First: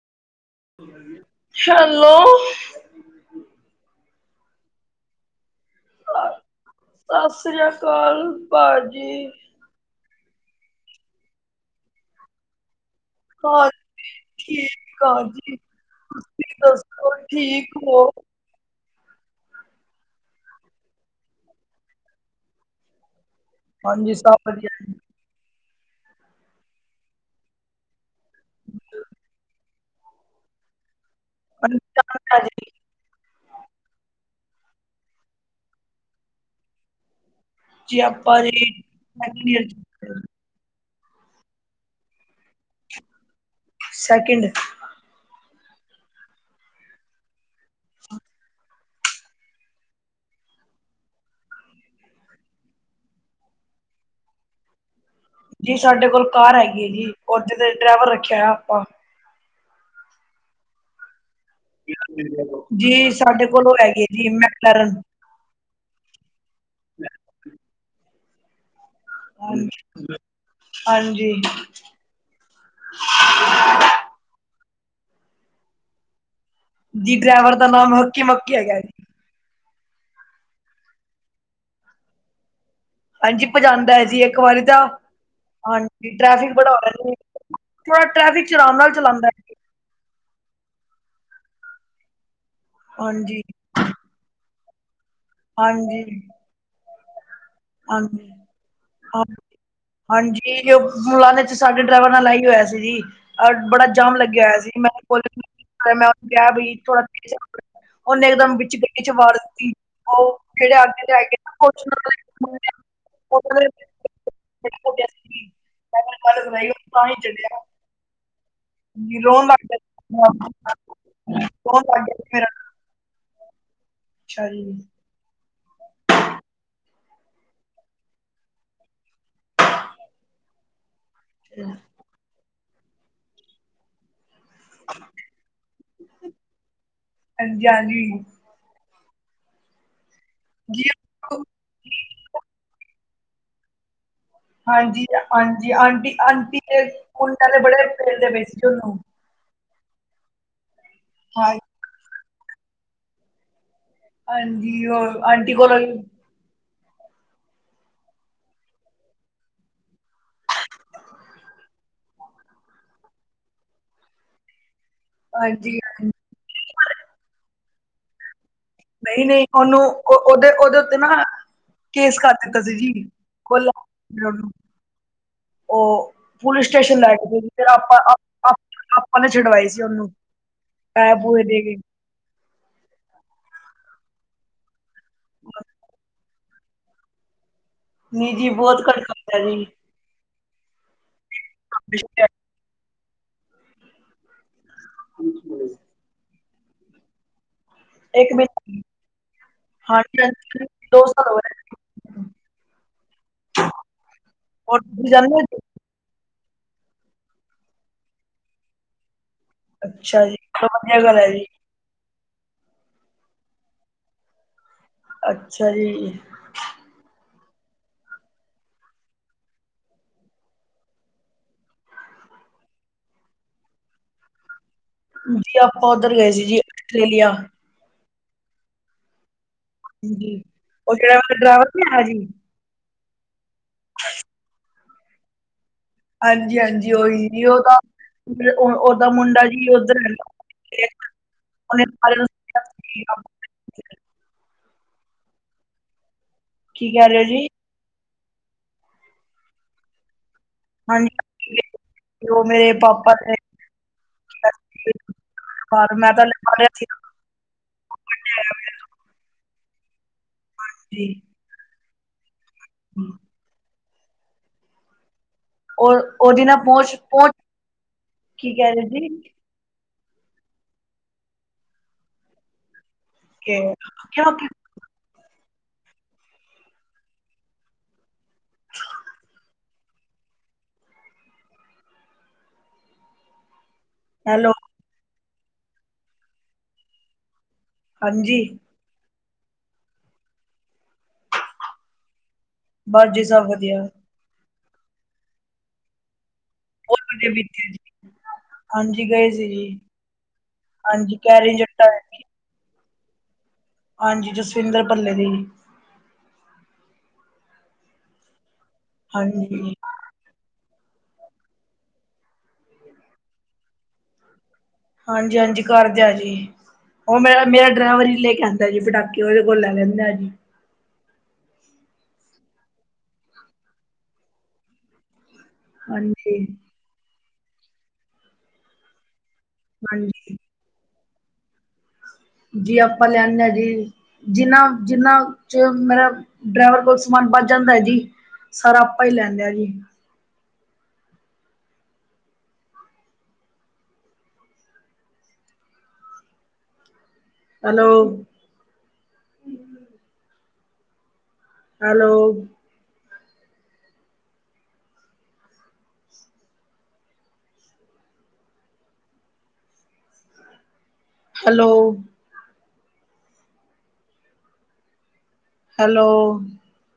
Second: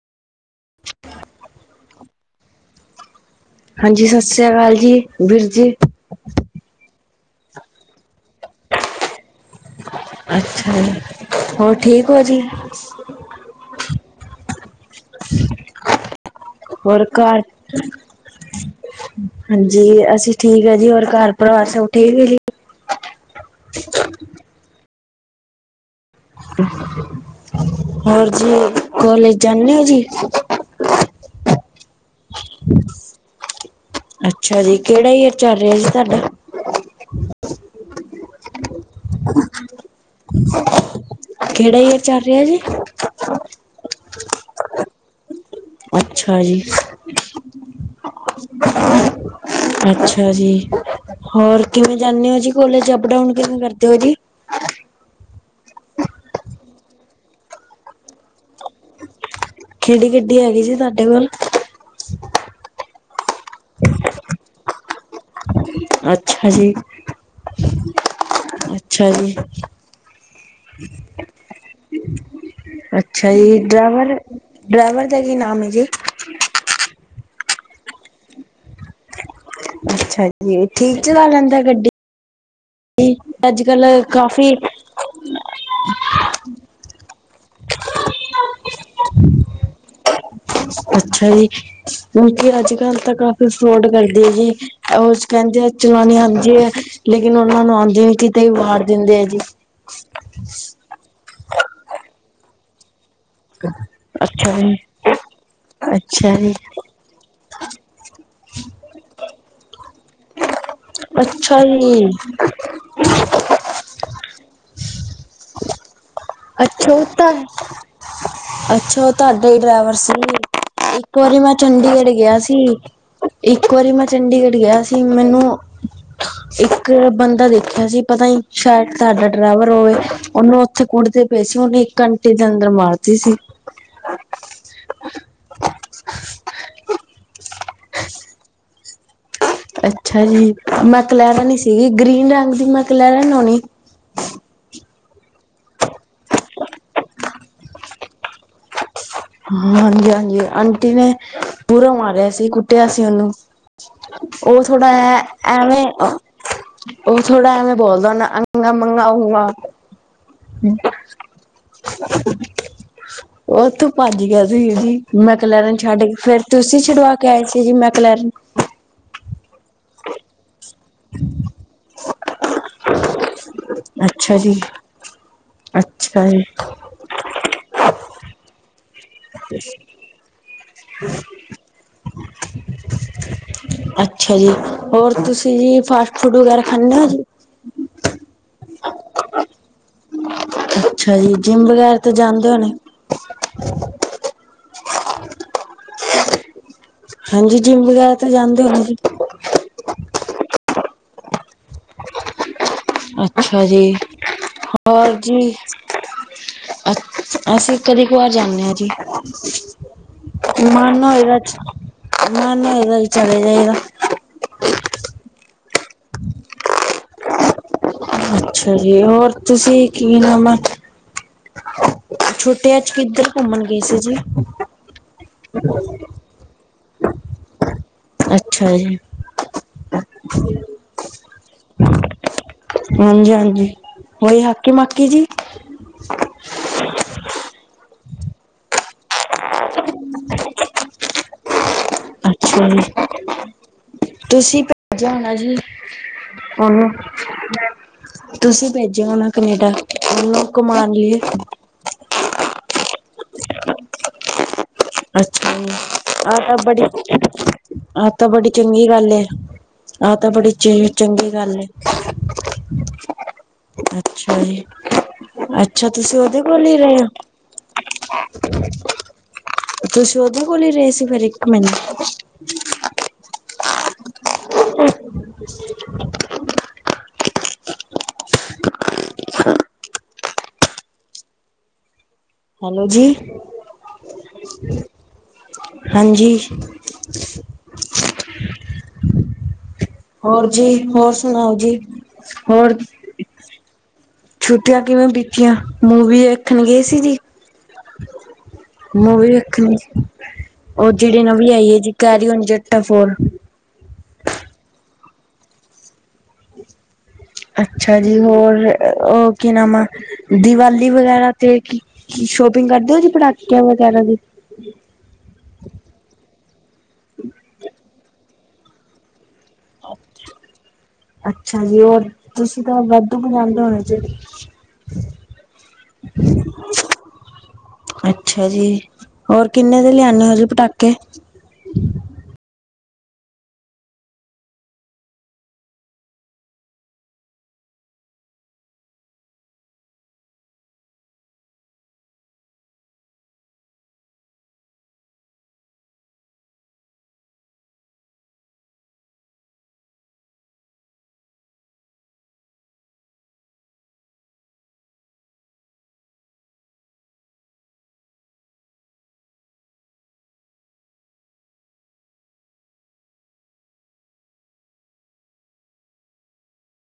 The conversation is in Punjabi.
ਹੈਲੋ, ਹਾਂਜੀ ਸਸ ਸ੍ਰੀ ਅਕਾਲ ਜੀ, ਵੀਰ ਜੀ। ਸਸ ਸ੍ਰੀ ਅਕਾਲ ਭਾਜੀ। ਅੱਛਾ ਜੀ, ਹੋਰ ਠੀਕ ਹੋ ਜੀ? [unintelligible] ਹਾਂਜੀ, ਠੀਕ ਆ ਜੀ, ਤੁਸੀਂ ਹੋਰ ਦੱਸੋ ਘਰ ਠੀਕ ਹੋ? ਹਾਂਜੀ, ਅਸੀਂ ਠੀਕ ਆ ਜੀ, ਹੋਰ ਘਰ-ਪਰਿਵਾਰ ਸਭ ਠੀਕ ਹੈ ਜੀ? ਹਾਂਜੀ, ਸਭ ਵਧੀਆ ਜੀ। [unintelligible] ਹੋਰ ਜੀ, ਕੋਲਜ ਜਾਨੇ ਓ ਜੀ? [unintelligible] [inaudible] ਅੱਛਾ ਜੀ, ਕਿਹੜਾ ਈਅਰ ਚਲ ਰਿਹਾ ਜੀ ਤੁਹਾਡਾ? ਜੀ ਆਪਾਂ ਜੀ ਸੈਕਿੰਡ ਈਅਰ ਚ ਹੈਗੇ ਆ। ਕਿਹੜਾ ਈਅਰ ਚੱਲ ਰਿਹਾ ਜੀ? ਸੈਕਿੰਡ। ਅੱਛਾ ਜੀ। ਅੱਛਾ ਜੀ, ਹੋਰ ਕਿਵੇਂ ਜਾਨੇ ਓ ਜੀ ਕੋਲੇਜ ਅਪ-ਡਾਊਨ ਕਿਵੇਂ ਕਰਦੇ ਓ ਜੀ? ਜੀ ਸਾਡੇ ਕੋਲ ਕਾਰ ਹੈਗੀ ਐ ਜੀ, ਉੰਜ ਤੇ ਡਰੈਵਰ ਰੱਖਿਆ ਹੋਇਆ ਆਪਾਂ। ਕਿਹੜੀ ਗੱਡੀ ਹੈਗੀ ਜੀ ਤੁਹਾਡੇ ਕੋਲ? ਜੀ ਸਾਡੇ ਕੋਲੋ ਉਹ ਹੈਗੀ ਐ ਜੀ ਮੈਕਲੈਰਨ। ਅੱਛਾ ਜੀ, ਅੱ ਹਾਜ ਹਾਂਜੀ। ਅੱਛਾ ਜੀ, ਡਰੈਵਰ-ਡਰੈਵਰ ਦਾ ਕੀ ਨਾਮ ਐ ਜੀ? ਜੀ ਡਰੈਵਰ ਦਾ ਨਾਮ ਹੱਕੀ-ਮੱਕੀ ਹੈਗਾ। ਅੱਛਾ ਜੀ, ਠੀਕ ਚਲਾ ਲੈਂਦਾ ਐ ਗੱਡੀ? ਹਾਂਜੀ, ਅੱਜ ਕੱਲ ਭਜਾਦਾ ਐ ਜੀ, ਇੱਕ ਕਾਫੀ ਵਾਰੀ ਤਾਂ ਹਾਂਜੀ ਟ੍ਰੈਫਿਕ ਬੜਾ ਹੋ ਰਹਾ ਜੀ, ਥੋੜਾ ਟ੍ਰੈਫਿਕਚ ਧਿਆਨ ਨਾਲ ਚਲਾਂਦਾ। ਅੱਛਾ ਜੀ, ਕਿਉਕਿ ਅੱਜ-ਕੱਲ ਤਾਂ ਹਾਂਜੀ ਕਾਫੀ ਨੋਟ ਕਰਦੇ ਐ ਜੀ, ਉਹ ਕਹਿੰਦੇ ਆ ਹਾਂਜੀ ਚਲਾਣੀ ਆਂਦੀ ਐ, ਲੇਕਿਨ ਓ ਉਹਨਾਂ ਨੂੰ ਆਂਦੀ ਨੀ, ਹਾਂਜੀ ਕਿਤੇ ਵੀ ਵਾਰ ਦਿੰਦੇ ਆ ਜੀ। ਹਾਂਜੀ ਹਾਂਜੀ ਉਹ ਮੁਲਾਨੇ ਚ ਸਾਡੇ ਡਰੈਵਰ ਨਾਲ ਐ ਹੀ ਹੋਇਆ ਸੀ ਜੀ। ਬੜਾ ਜਾਮ ਲੱਗਿਆ ਅੱਛਾ ਹੋਇਆ ਸੀ, ਜੀ ਮੈਂ ਕੋਲ [inaudible] ਮੈਂ ਉਹ ਨੂੰ ਅੱਛਾ ਕਿਹਾ ਜੀ ਬਈ ਥੋੜਾ ਪਿੱਛੇ ਹੋ। ਉਹਨੇ ਇੱਕਦਮ ਵਿੱਚ ਗੱਡੀ ਚ ਵਾਰ ਦਿੱਤੀ। ਉਹ ਜਿਹੜੇ ਆਦਮੀ ਲਿਆ ਕੇ ਨਾ ਅੱਛਾ ਫੋਰਚੂਨਰ ਜੀ ਵਾਲੇ [inaudible] ਹੋ ਗਿਆ ਸੀ ਜੀ। [inaudible] ਅੱਛਾ ਉਹ ਤਾਂ ਹੀ ਚੱਡਿਆ ਨਾ। ਅੱਛਾ ਉਹ ਤੁਹਾਡਾ ਹੀ ਡਰੈਵਰ ਸੀ? ਗਿਆ ਇੱਕ ਵਾਰੀ ਮੈਂ ਰੋਣ ਲੱਗ ਚੰਡੀਗੜ੍ਹ ਗਿਆ ਮੇਰਾ ਸੀ, ਇੱਕ ਵਾਰੀ ਮੈਂ ਅੱਛਾ ਚੰਡੀਗੜ੍ਹ ਜੀ ਗਿਆ ਸੀ। ਮੈਨੂੰ ਇੱਕ ਬੰਦਾ ਦੇਖਿਆ ਸੀ ਪਤਾ ਨੀ ਸ਼ਾਇਦ ਤੁਹਾਡਾ ਡਰੈਵਰ ਹੋਵੇ, ਉਹਨੂੰ ਉੱਥੇ ਕੁੱ ਕੁੱਟਦੇ ਪਏ ਸੀ, ਉਹਨੇ ਇੱਕ ਘੰਟੇ ਦੇ ਅੰਦਰ ਮਾਰਤੀ ਸੀ। ਹਹ ਹਾਂਜੀ ਹਾਂਜੀ। ਅੱਛਾ ਜੀ, ਮੈਕਲੈਰਨ ਸੀਗੀ, ਗ੍ਰੀਨ ਰੰਗ ਦੀ ਮੈਕਲੈਰਨ ਹੋਣੀ। ਹਾਂਜੀ ਹਾਂਜੀ, ਅੰਟੀ ਅੰਟੀ ਦੇ ਕੁੰਡ ਵਾਲੇ ਬੜੇ ਪੇਲਦੇ ਪਏ ਸੀ ਜੀ ਉਹਨੂੰ। ਹਾਂਜੀ-ਹਾਂਜੀ ਆਂਟੀ ਨੇ, ਹਾਂ ਪੂਰਾ ਮਾਰਿਆ ਸੀ ਕੁੱਟਿਆ ਸੀ ਉਹਨੂੰ। ਉਹ ਹਾਂਜੀ ਥੋੜ੍ਹਾ ਹੈ ਉਹ ਆਂਟੀ ਕੋਲੋਂ ਐਵੇਂ ਉਹ ਥੋੜਾ ਐਵੇਂ ਬੋਲਦਾ ਹੋਣਾ ਅ ਮੰਗਾਊਗਾ। ਉਥੋਂ ਭੱਜ ਗਿਆ ਸੀ ਜੀ ਮੈਂ ਕਲੈਰ ਨੂੰ ਹਾਂਜੀ ਛੱਡ ਕੇ ਫੇਰ ਤੁਸੀਂ ਛੁਡਵਾ ਕੇ ਆਏ ਸੀ ਜੀ ਮੈਂ ਕਲਰ ਨਹੀਂ-ਨਹੀਂ ਉਹਨੂੰ ਉਹ ਉਹਦੇ ਉਹਦੇ ਉੱਤੇ ਨਾ, ਕੇਸ ਕਰ ਦਿੱਤਾ ਸੀ ਜੀ, ਉਹਲਾ ਅੱਛਾ ਉਹਨੂੰ ਜੀ। ਉਹ ਅੱਛਾ ਜੀ। ਪੁਲਿਸ ਸਟੇਸ਼ਨ ਲੈ ਕੇ ਫਿਰ ਆਪਾਂ ਆਪਾਂ ਨੇ ਛੁਡਵਾਈ ਸੀ ਉਹਨੂੰ। ਪੈ ਪੂਏ ਦੇ ਕੇ ਅੱਛਾ ਜੀ। ਹੋਰ ਤੁਸੀਂ ਜੀ ਫਾਸਟ ਫੂਡ ਵਗੈਰਾ ਖਾਨੇ ਓ ਜੀ? ਨੀ ਜੀ ਬਹੁਤ ਘਟ ਖਾਂਦਾ ਜੀ। ਅੱਛਾ ਜੀ ਜਿੰਮ ਵਗੈਰਾ ਤੇ ਜਾਂਦੇ ਹੋਣੇ। [unintelligible] ਹਾਂਜੀ ਜਿੰਮ ਵਗੈਰਾ ਤੇ ਜਾਂਦੇ ਹੋਣੇ ਜੀ। ਹਾਂ ਦੋ ਸੌ ਹੋ ਅੱਛਾ ਜੀ, ਤੁਸੀਂ ਹੋਰ ਜਾਂਦੇ ਹੋ ਜੀ। ਅ ਅਸੀਂ ਕਦੀ ਕੁਆਰ ਜਾਂਨੇ ਆ ਜੀ। ਅੱਛਾ ਜੀ ਚਲੋ ਵਧੀਆ ਮਨ ਗੱਲ ਹੈ ਹੋਏਗਾ, ਜੀ ਮਨ ਹੋਏਗਾ ਤਾਂ ਚਲੇ ਜਾਏਦਾ। ਅੱਛਾ ਜੀ। ਅੱਛਾ ਜੀ ਹੋਰ ਤੁਸੀਂ ਕੀ ਲਵਾਂ? ਛੁੱਟੀਆਂ 'ਚ ਕਿੱਧਰ ਘੁੰਮਣ ਗਏ ਸੀ ਜੀ? ਜੀ ਆਪਾਂ ਉੱਧਰ ਗਏ ਸੀ ਜੀ ਆਸਟ੍ਰੇਲੀਆ। ਅੱਛਾ ਜੀ। ਹਾਂਜੀ, ਉਹ ਜਿਹੜਾ ਉੱਥੇ ਡਰਾਈਵਰ ਨੀ ਆਇਆ ਸੀ। ਹਾਂਜੀ-ਹਾਂਜੀ ਉਹੀ ਹਾਕੀ ਮਾਕੀ ਜੀ? ਹਾਂਜੀ-ਹਾਂਜੀ ਉਹੀ ਜੀ ਉਹ ਤਾਂ ਉਹਦਾ ਮੁੰਡਾ ਜੀ ਉਧਰ ਰਹਿੰਦਾ ਉਹਨੇ ਸਾਰੇ ਅੱਛਾ ਜੀ, ਤੁਸੀਂ ਭੇਜਿਆ ਹੋਣਾ ਜੀ। ਕੀ ਕਹਿ ਰਹੇ ਹੋ ਜੀ ਉਹ, ਤੁਸੀਂ ਭੇਜਿਆ ਹੋਣਾ ਕਨੇਡਾ ਉਹਨੂੰ। ਘੁੰਮਾਣ ਲਈ। ਜੋ ਮੇਰੇ ਪਾਪਾ ਨੇ- ਸੀ ਅੱਛਾ ਜੀ ਬਾਹਰ ਮੈਂ ਆ ਲਗਾ ਤਾਂ ਰਿਹਾ ਸੀ ਬੜੀ ਚ, ਆ ਤਾਂ ਬੜੀ ਚੰਗੀ ਗੱਲ ਏ। ਆ ਤਾਂ ਬੜੀ ਚੇ ਚੰਗੀ ਗੱਲ ਏ। ਹੂੰ ਅੱਛਾ ਜੀ। ਅੱਛਾ ਉਹ ਤੁਸੀਂ ਉਹਦੇ ਉਹਦੀ ਨਾ ਕੋਲ ਈ ਪਹੁੰਚ ਰਹੇ ਓ? ਪਹੁੰਚ ਕੀ ਕਹਿ ਰਹੇ ਜੀ ਤੁਸੀਂ ਓਹਦੇ ਕੋਲ ਈ ਰਹੇ ਸੀ ਫੇਰ ਇੱਕ ਮਿੰਟ? ਕਿਉਂ, ਕਿਉਂ ਕੀ। [inaudible] ਹੈਲੋ ਜੀ। ਹੈਲੋ। ਹਾਂਜੀ। ਹਾਂਜੀ। ਹੋਰ ਜੀ ਹੋਰ ਸੁਣਾਓ ਜੀ, ਹੋਰ। ਬਸ ਜੀ ਸਬ ਵਦੀਆ ਛੁੱਟੀਆਂ ਕਿਵੇਂ ਬੀਤੀਆਂ ਮੂਵੀ ਵੇ ਖਣ ਗਏ ਸੀ ਬਹੁਤ ਜੀ, ਵਧੀਆ ਬੀਤੇ ਜੀ। ਹਾਂਜੀ ਗਏ ਮੂਵੀ ਸੀ ਜੀ, ਵੇਖਣ ਉਹ ਹਾਂਜੀ ਜਿਹੜੀ ਨਵੀ ਕੈਰੀ ਆਈ ਐ ਜੱਟਾ ਜੀ ਕੈਰੀ ਔਨ ਜੱਟਾ ਫੋਰ ਹਾਂਜੀ, ਜਸਵਿੰਦਰ ਭੱਲੇ ਦੀ ਅੱਛਾ ਜੀ ਹੋਰ ਓਹ ਕੀ ਹਾਂਜੀ, ਨਾਮ ਆ ਦੀਵਾਲੀ ਵਗੈਰਾ ਤੇ ਕਿ ਸ਼ੋਪਿੰਗ ਕਰਦੇ ਔ ਜੀ ਪਟਾਕੇਆਂ ਵਗੈਰਾ ਦੀ ਹਾਂਜੀ-ਹਾਂਜੀ ਕਰਦੇਂ ਆਜੀ, ਉਹ ਮੇਰਾ-ਮੇਰਾ ਡਰਾਈਵਰ ਈ ਲੇਕੇ ਆਂਦੈ ਜੀ ਪਟਾਕੇ ਤੇ ਓਦੇ ਕੌਲ ਲੈ ਲੈੰਦਾ ਜੀ ਅੱਛਾ ਜੀ ਔਰ ਤੁਸੀਂ ਤਾਂ ਵਾਧੂ ਮਗਾੰਦੇ ਹੋਨੇ ਜੀ ਹਾਂਜੀ ਅੱਛਾ ਜੀ, ਔਰ ਕਿੰਨੇ ਦੇ ਲਿਆਣੇ ਓ ਹਾਂਜੀ, ਜੀ ਪਟਾਕੇ ਜੀ ਆਪਾਂ ਲਿਆਣੇ ਆਂ ਜੀ ਜਿੰਨਾ-ਜਿੰਨਾਂ ਚ ਮੇਰਾ ਡਰੈਵਰ ਕੋਲ ਸਮਾਨ ਬੱਚ ਜਾਂਦਾ ਐ ਜੀ ਸਾਰਾ ਆਪਾ ਹੀ ਲੈਂ ਆੰਦੇ ਆ ਜੀ ਹੈਲੋ ਹੈਲੋ ਹੈਲੋ ਹੈਲੋ